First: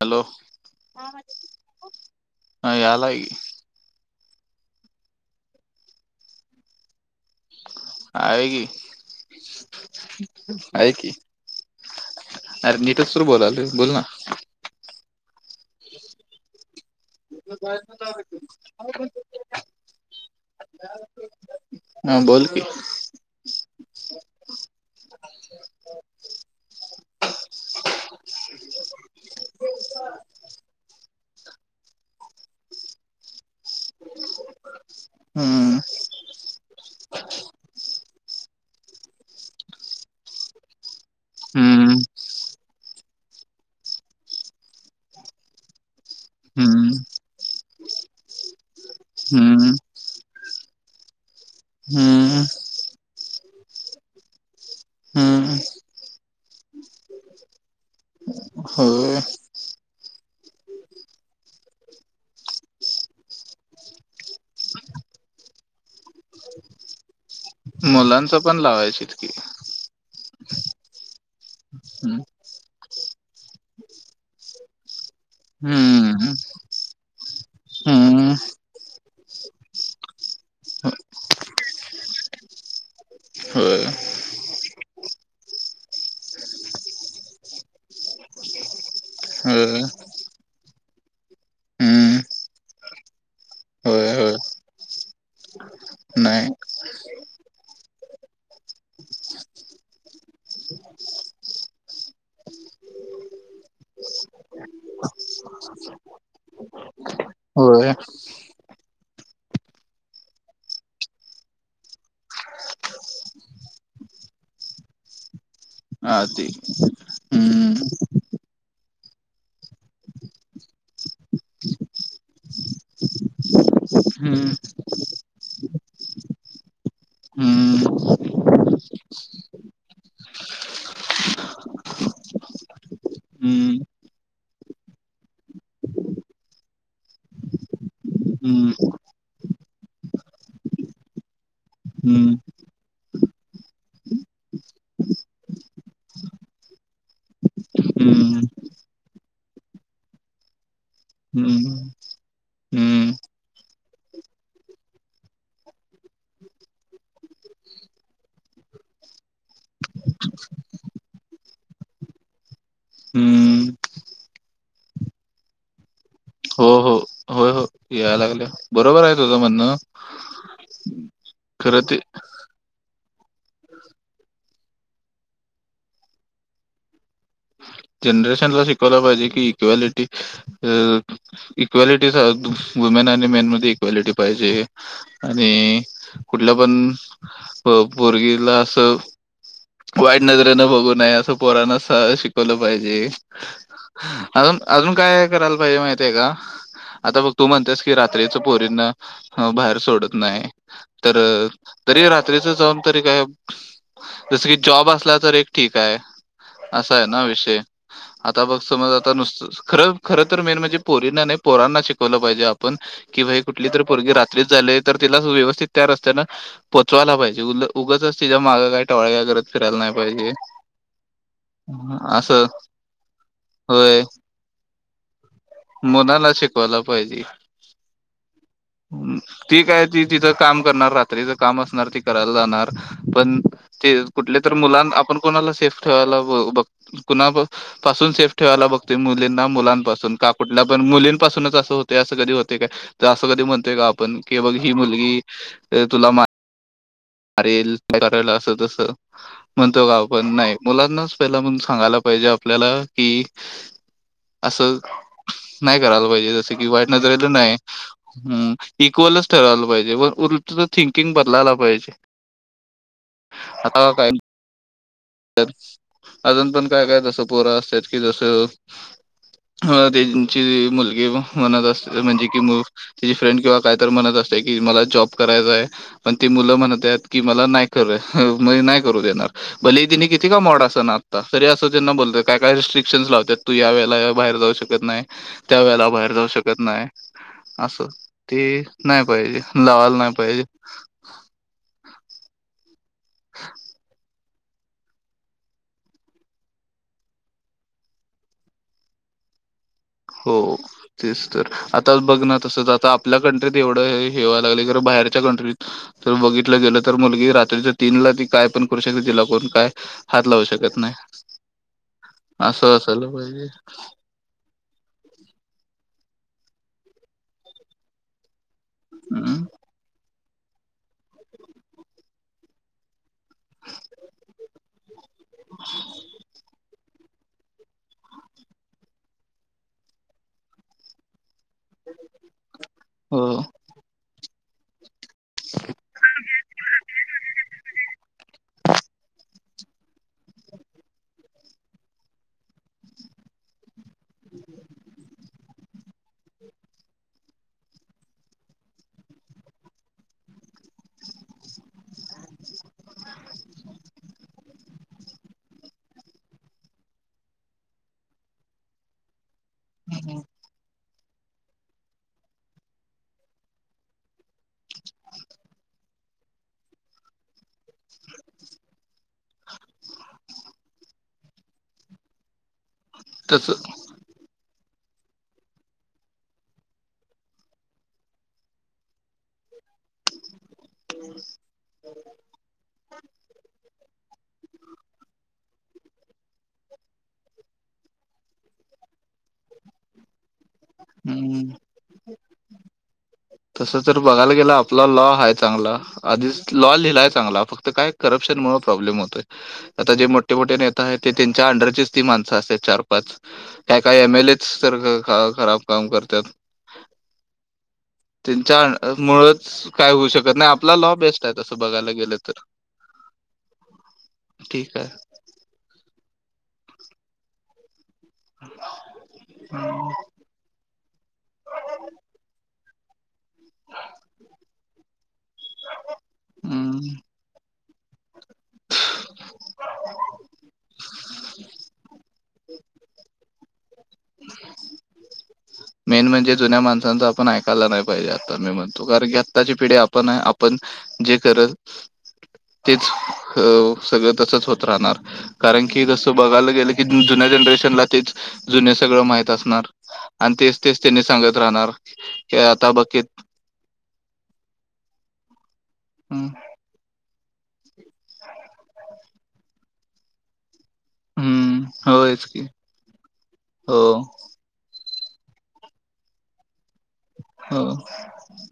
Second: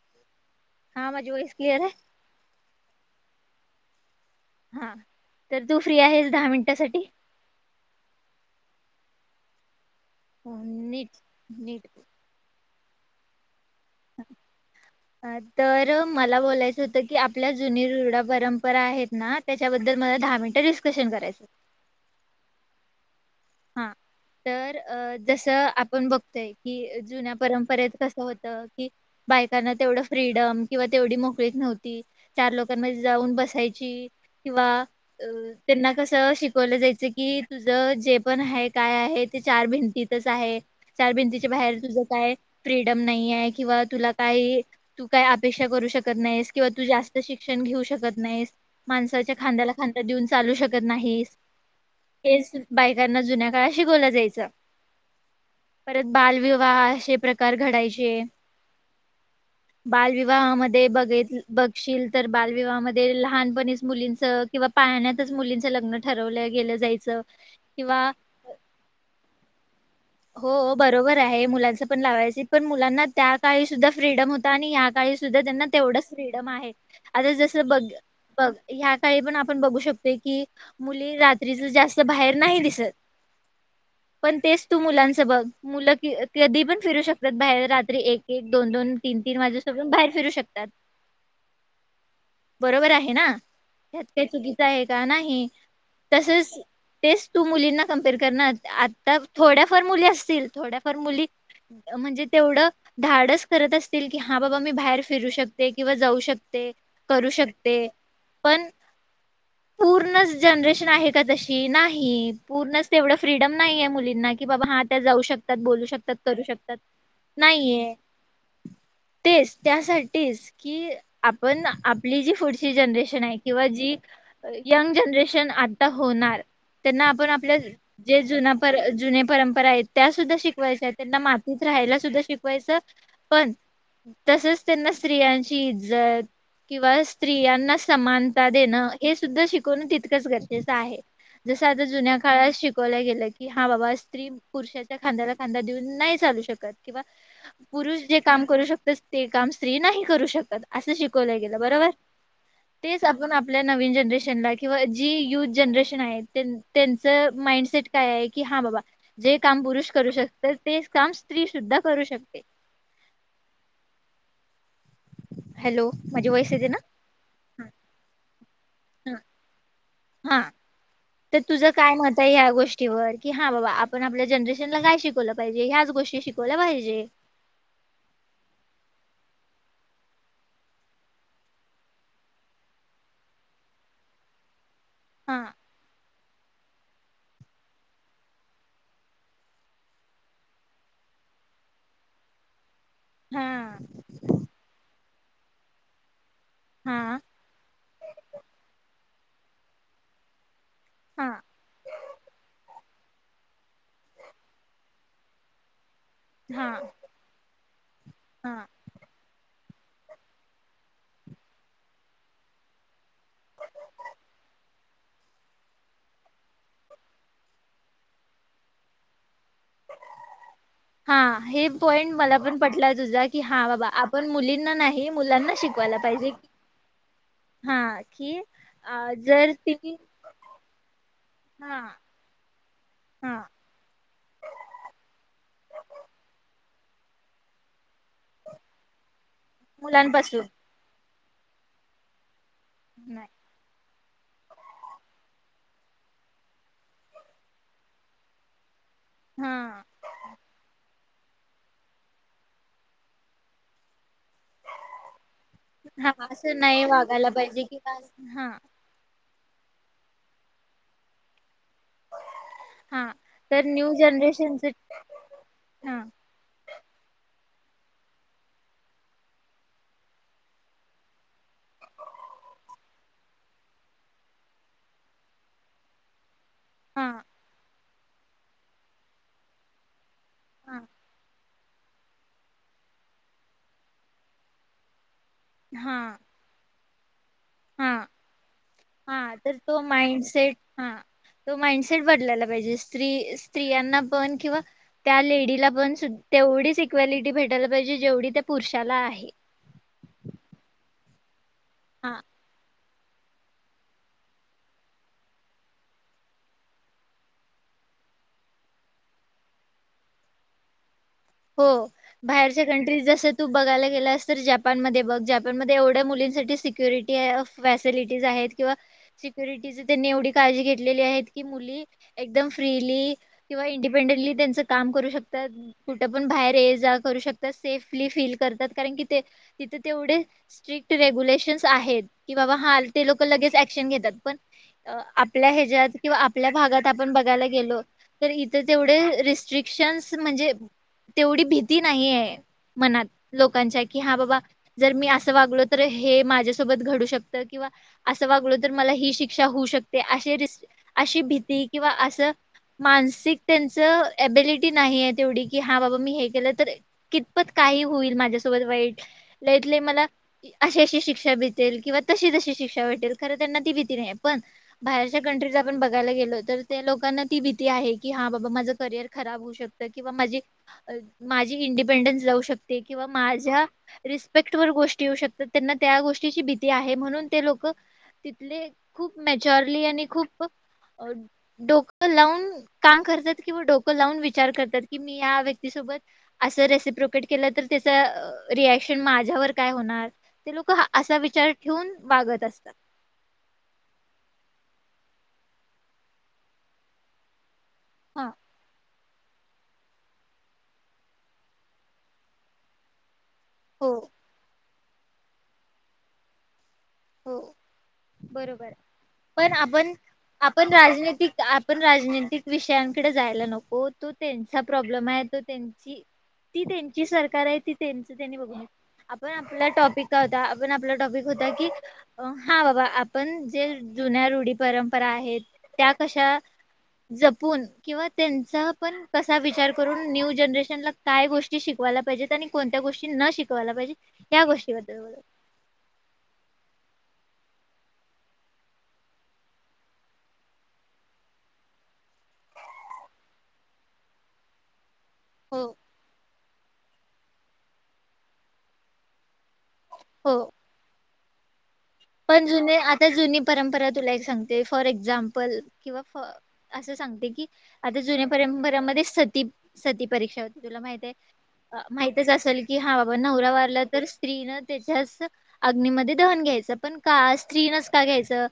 Hello हा माझी voice clear आहे हा यालाय की! हा तर तू फ्री आहेस दहा मिनिटासाठी? आहे की, हो, आहे की. नीट नीट अरे नीटच तर बोलायलोय बोल ना! तर मला बोलायचं होतं की आपल्या जुनी रुरडा परंपरा आहेत ना त्याच्याबद्दल मला दहा मिनिटं डिस्कशन करायचंय. हा बोल की! हा! तर जसं आपण बघतोय की जुन्या परंपरेत कसं होतं की बायकांना तेवढं फ्रीडम किंवा तेवढी मोकळीक नव्हती. चार लोकांमध्ये जाऊन बसायची किंवा अ हम्म त्यांना कसं शिकवलं जायचं की तुझं जे पण आहे काय आहे ते चार भिंतीतच आहे चार भिंतीच्या बाहेर हम्म तुझं काय फ्रीडम नाही आहे किंवा तुला काही तू काय अपेक्षा करू शकत नाहीस किंवा तू हम्म जास्त शिक्षण घेऊ शकत नाहीस. माणसाच्या हम्म खांद्याला खांदा देऊन चालू शकत नाहीस. हम्! हेच बायकांना जुन्या काळ शिकवला जायचं. हम! परत बालविवाहे आशे प्रकार घडायचे हो. बालविवाहामध्ये बघ बघशील तर बालविवाहामध्ये लहानपणीच मुलींच किंवा पाळण्यातच मुलींचं लग्न ठरवलं गेलं जायचं किंवा मुलांचं पण लावायचित की! हो बरोबर आहे मुलांच पण हम्म लावायचं पण मुलांना त्या काळीस सुद्धा फ्रीडम होता आणि या काळी सुद्धा त्यांना तेवढं हम्म फ्रीडम आहे, आता जस बघ हम्म बघ ह्या काळी पण आपण बघू शकते की मुली रात्रीच जास्त बाहेर नाही दिसत, होय पण तेच तू मुलांचं बघ मुल कधी पण फिरू शकतात बाहेर रात्री एक एक, दोन दोन तीन तीन माझ्या होय सोबडून बाहेर फिरू शकतात. हम्म बरोबर आहे ना? ह्यात होय काही होय चुकीचं आहे का नाही. नाही तसंच तेच तू मुलींना कम्पेअर करणं आता थोड्याफार मुली असतील थोड्याफार मुली म्हणजे तेवढं धाडस करत असतील की हा बाबा मी बाहेर फिरू शकते किंवा जाऊ शकते. करू शकते होय पण पूर्णच जनरेशन आहे का तशी नाही पूर्णच तेवढं फ्रीडम नाही आहे मुली ना कि बाबा हा त्या जाऊ शकतात बोलू शकतात करू आदी शकतात हम्म नाहीये. तेच त्यासाठीच कि आपण आपली जी पुढची जनरेशन आहे किंवा जी हम्म यंग जनरेशन आता होणार त्यांना आपण आपल्या हम्म जे जुने परं जुने परंपरा आहेत त्या सुद्धा शिकवायच्या आहेत, त्यांना मातीत राहायला सुद्धा शिकवायचं पण हम्म तसच त्यांना स्त्रियांची इज्जत किंवा स्त्रियांना समानता हम्म देणं हे सुद्धा शिकवण तितकंच गरजेचं आहे. जस आता जुन्या हम्म काळात शिकवलं गेलं की हा बाबा स्त्री पुरुषाच्या खांद्याला खांदा देऊन नाही चालू शकत किंवा पुरुष जे काम हम्म करू शकतात, ते काम स्त्री नाही करू शकत असं शिकवलं गेलं हम्म बरोबर? तेच हम्म आपण आपल्या नवीन जनरेशनला किंवा जी युथ जनरेशन आहे त्यांचं माइंडसेट काय आहे की हा बाबा जे काम पुरुष करू शकते ते काम स्त्री सुद्धा करू शकते हम्म हॅलो माझी वयस येते हो ना हो होय हो यायला लागलं बरोबर आहे हा तुझं म्हणणं हा तर तुझं खरं काय ते मत आहे ह्या गोष्टी ीर कि हा बाबा आपण आपल्या जनरेशनला काय शिकवलं पाहिजे ह्याच गोष्टी शिकवल्या पाहिजे जनरेशनला शिकवला पाहिजे कि इक्वालिटी अ इक्वेलिटीचा वुमेन आणि मेनमध्येध्ये इक्वेलिटी पाहिजे हा आणि कुठल्या पण भर्गीला असं वाईट नजरेनं बघू नये असं पोराण शिक लं पाहिजे हा अजून अजून काय करायला पाहिजे माहिती आहे का आता हा बघ तू म्हणतेस की रात्रीचं पोरीन बाहेर सोडत नाही तर हा तरी रात्रीच जाऊन तरी काय जस की जॉब असला तर एक ठीक आहे हा असा आहे ना विषय आता बघ समज आता नुसत खरं खर तर मेन म्हणजे पोरीना नाही पोरांना शिकवलं पाहिजे आपण कि बाई कुठली तररी पोरगी रात्रीच झाले तर तिला सुव्यवस्थित तर असताना पोचवायला पाहिजे उल उगच तिच्या मागं काही टवळ का्या करत फिरायला नाही पाहिजे हा पॉईंट मला असं पण पटला तुझा की हा बाबा होय आपण मुलींना नाही मुलांना शिकवायला पण ला शिकवायला पाहिजे हा कि अ जर ती काय तिने ती तिथं काम करणार रात्रीच काम हा असणार त क क हा मु आप ठेवा ब कुणा पासून सेफ ठेवायला बघते मुलींना मुलांपासून का कुठल्या पण मुलींपासूनच असं होते असं कधी होते काय तर नाही असं कधी म्हणतेय का आपण की बघ ही मुलगी ते तुला म मारल का करायला असं तस हा म्हणतो का आपण नाही मुलांनाच पहिला म्हण सांगायला पाहिजे आपल्याला कि असं नाही करायला हा पाहिजे जसं असं कि नाही वाईट वागायला नलं नाही पाहिजे कि हा हम् इक्वलच ठरावयला पाहिजे बस थिंकिंग बदलायला पाहिजे हा तर न्यू आता काय जनरेशनच हा अजून पण काय काय तसं पोरं असत कि जसं त्यांची मुलगी म्हणत असते म्हणजे की मुलगा तिची फ्रेंड किंवा कायत म्हणत असते कि मला जॉब करायचाय पण ते मुलं म्हणतात हा की मला नाही कर नाही करू देणार भले तिने एकदम ओढ असं हा ना तरी असो त्यांना बोलता काय काय रिस्ट्रिक्शन्स लावत्यात तू या वेळेला बाहेर जाऊ शकत नाही. त्या वेळेला बाहेर हा जाऊ शकत नाही. असं हा ते नाही हा पाहिजे तर तो लावायला नाही पाहिजे. माइंडसेट हा तो माइंडसेट बदलायला पाहिजे स्त्री स्त्रियांना पण किंवा त्या लेडीला पण तेवढीच इक्वेलिटी भेटायला पाहिजे जेवढी त्या पुरुषाला आहे हो तेच तर आता हा बघ ना तसंच आता आपल्या कंट्रीत एवढं हे्यावं लागले कार बाहेरच्या कंट्रीत तर बघितलं गेलं तर मुलगी रात्रीच्या तीनला ती काय पण करू शकते तिला कोण काय हात लावू शकत नाही हो बाहेरच्या असं कंट्रीज असायला जस पाहिजे तू बघायला गेलास तर जपान जपानमध्ये बघ जपानमध्ये एवढ्या मुलींसाठी सिक्युरिटी फॅसिलिटीज आहेत किंवा हम्म सिक्युरिटीचे त्यांनी एवढे काळजी घेतलेली आहेत की मुली एकदम फ्रीली किंवा इंडिपेंडेंटली त्यांचं काम करू शकतात तर कुठे पण बाहेर करू शकतात सेफली फील करतात कारण की ते तिथ तेवढे स्ट्रिक्ट रेग्युलेशन्स आहेत कि बाबा हा ते लोक हो लगेच ऍक्शन घेतात पण आपल्या ह्याच्यात किंवा आपल्या भागात आपण बघायला गेलो तर इथे तेवढे रिस्क रिक्शन्स म्हणजे तेवढी भीती नाहीये मनात लोकांच्या की हा बाबा जर मी असं वागलो तर हे माझ्यासोबत घडू शकतं किंवा असं वागलो तर मला ही शिक्षा होऊ शकते असे र अशी भीती किंवा असं मानसिक त्यांचं एबिलिटी नाहीये तेवढी की हा बाबा मी हे केलं तर कितपत काही होईल माझ्यासोबत वाईट लईत लई मला- अशी अशी शिक्षा भेटेल किंवा तशी तशी शिक्षा भेटेल खरं त्यांना ती भीती नाही पण बाहेरच्या कंट्रीज आपण बघायला गेलो तर त्या लोकांना ती भीती आहे की हा बाबा माझं करियर खराब होऊ शकत. किंवा माझी माझी इंडिपेंडन्स जाऊ शकते किंवा तस माझ्या रिस्पेक्ट वर गोष्टी येऊ शकतात त्यांना त्या गोष्टीची भीती आहे म्हणून ते लोक तिथले खूप मेचॉरली आणि खूप डोकं लावून काम करतात किंवा डोकं लावून विचार करतात कि या व्यक्तीसोबत असं रेसिप प्रोपेट केलं तर त्याचा रिएक्शन माझ्यावर काय होणार ते लोक असा हम्म विचार ठेवून वागत असतात. तसं तर बघायला गेलं आपला लॉ हाय चांगला आधीच लॉ लिहिलाय चांगला आप तर काय हा करप्शनमुळे प्रॉब्लेम होतोय. आता जे मोठे मोठे नेता आहेत ते त्यांच्या अंडरचीच ती माणसं असतात चार पाच काय हो काय एम एल एच तर खराब काम करतात. हो. बरोबर त्यांच्या मुळच पण काय आपण होऊ शकत नाही आपण आपला लॉ बेस्ट आहे राजनैतिक तसं आपण बघायला गेलं तर राजनैतिक विषयांकडे जायला नको तो त्यांचा प्रॉब्लेम आहे तो त्यांची- ती त्यांची सरकार आहे ती त्यांच त्यांनी बघून आपण आपला टॉपिक होता आपण आपला टॉपिक होता की- हा बाबा आपण जे जुन्या रुढी परंपरा आहेत त्या कशा हम्म. जपून किंवा त्यांचा पण कसा विचार करून न्यू जनरेशनला काय गोष्टी शिकवायला पाहिजेत आणि कोणत्या गोष्टी न शिकवायला पाहिजे या गोष्टीबद्दल ब मेन म्हणजे जुन्या माणसांच आपण ऐकायला नाही पाहिजे आता मी म्हणतो कारण की आत्ताची पिढी आपण आपण जे करत तेच सगळं तसच होत राहणार हो कारण की जसं बघायला गेलं की जुन्या जनरेशनला तेच जुने सगळं माहत असणार आणि हो तेच तेच त्यांनी सांगत राहणार की पण जुने बघित आता जुनी परंपरा तुला एक सांगते फॉर एक्झाम्पल किंवा फ असं सांगते की आता जुन्या परंपरामध्ये सती सती परीक्षा होती तुला माहि हम्म होयच माहितच असेल की हा बाबा नवरा हो वारला तर स्त्रीन त्याच्याच अग्नीमध्येध्ये दहन घ्यायचं पण का हो स्त्री नस का घ्यायचं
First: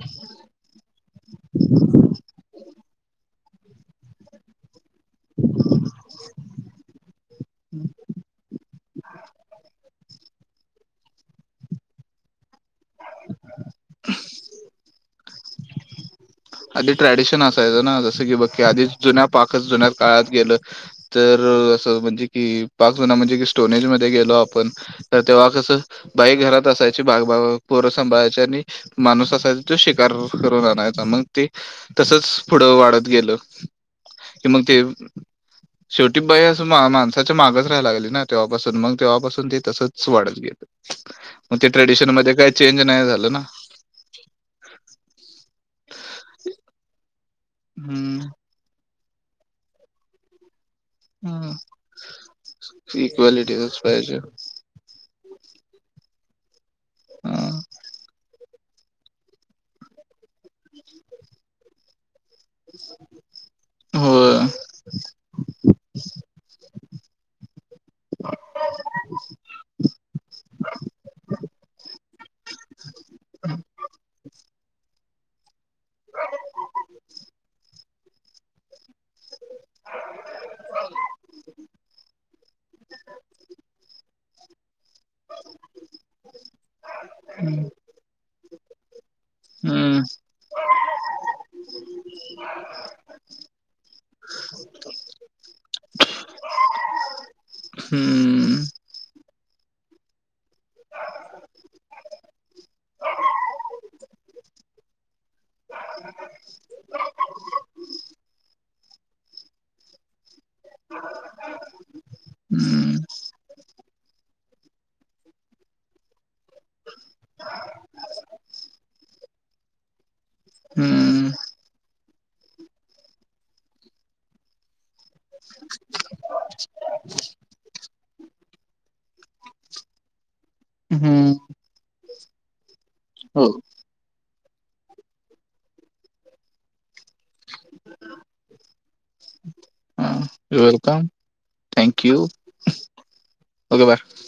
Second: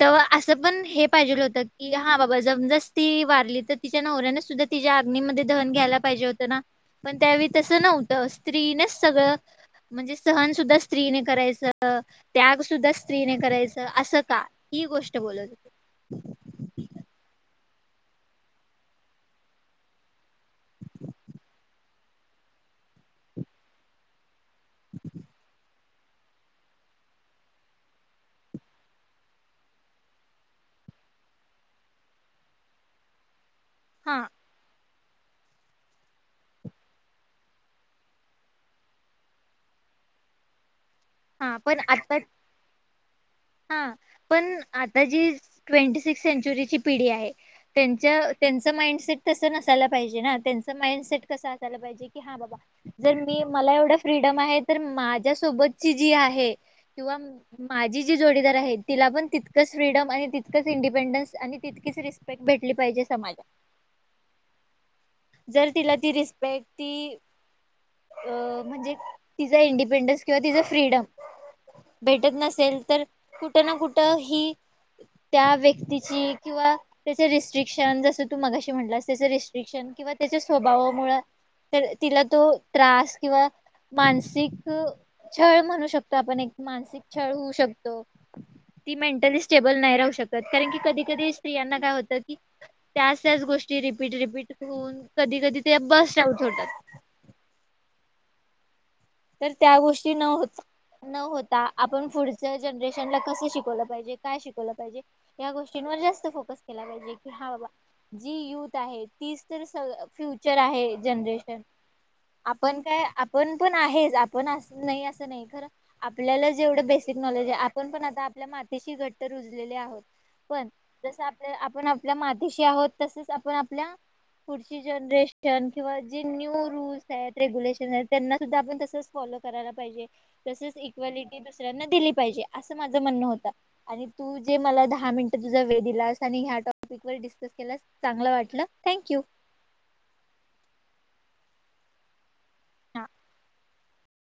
तर असं पण हे पाहिजेलं होतं की हा बाबा जमदास ती वारली तर तिच्या नवऱ्याने सुद्धा ति या अग्नी मध्ये दहन घ्यायला पाहिजे होतं ना पण त्यावेळी तसं नव्हतं स्त्रीनेच सगळं म्हणजे सहन सुद्धा स्त्रीने करायचं त्याग सुद्धा स्त्रीने करायचं असं का ही गोष्ट बोलत आधी ट्रॅडिशन असायचं ना जसं की बघकी आधी जुन्या पाकच जुन्या काळात गेलं तर असं म्हणजे की पाच जण म्हणजे कि स्टोनेज मध्ये गेलो पण तर तेव्हा कस बाई घरात असायची बागग पोर सांभाळायची आणि माणूस असायचा तो शिकार करून आणायचा मग ते तसच पुढं वाढत गेलं हा किम ते [unintelligible] शेवटी बाई असं मा माणसाच्या मागच राहायला लागली ना तेव्हापासून मग तेव्हापासून मग हा ते पण ट्रेडिशन आता मध्ये काही चेंज नाही झालं ना. हा पण आता जी ट्वेंटी सिक्स सेंचुरीची पिढी आहे त्यांच्या... हम्म त्यांचं माइंडसेट तसं नसायला पाहिजे ना त्यांचं माइंड.. ते कस असायला पाहिजे की नाही बाबा की जर मी मला इक्वालिटीच एवढ पाहिजे फ्रीडम आहे... तर माझ्यासोबतची जी आहे किंवा हं. माझी... पिढी आहे तिला पण तितकंच फ्रीडम आणि तितकंच इंडिपेंडन्स आणि तितकी... भेट भेटली पाहिजे समाजला... होय जर तिला ती रिस्पेक्ट ती.... अ म्हणजे तिचा इंडिपेंडन्स किंवा तिचा फ्रीडम... भेटत नसेल तर कुठं ना कुठं हि त्या व्यक्ती.... तिची किंवा त्याचे रेस्ट्रिक्शन जस तू म्हटलंस त्या रटिकश किंवा त्याच्या स्वभावा मु तर तिला तो... त्रास किंवा मानसिक छळ म्हणू शकतो आपण एक मानसिक छळ होऊ शकतो ती मेंटली स्टेबल नाही हम्म राहू शकत कारण की कधी कधी स्त्रीयाना काय होत की त्याच त्याच गोष्टी रिपीट रिपीट होन कधी कधी ते बस लाऊत होतात हम्म... तर त्या गोष्टी न होता.... न होता आपण पुढच्या जनरेशनला कसं शिकवलं पाहिजे काय शिकवलं पाहिजे.... या गोष्टींवर जास्त फोकस केला पाहिजे की हा बाबा जी युथ आहेत... तीच तर स फ्युचर आहे जनरेशन आपण हम्म काय आपण पण.... हेच आपण नाही असं नाही खरं आपल्याला जेवढं बेसिक नॉलेज आहे आपण पण आता आपल्या मातीशी घट्ट रुजलेले आहोत... पण जस हम्म आपल्या आपण आपल्या मातीशी आहोत तसच आपण आपल्या.... पुढची जनरेशन किंवा जे न्यूरूल्स आहेत रेग्युलेशन आहेत त्यांना... सुद्धा आपण तसच फॉलो करायला पाहिजे तसच हम्म इक्वेलिटी दुसऱ्यांना दिली पाहिजे... असं माझं म्हणणं होतं हो आणि तू जे मला दहा मिनिटं तुझा वेळ दिलास आणि ह्या टॉपिक व... चांगलं वाटलं थँक्यू... हां वेलकम थँक्यू... हा.. हॅलो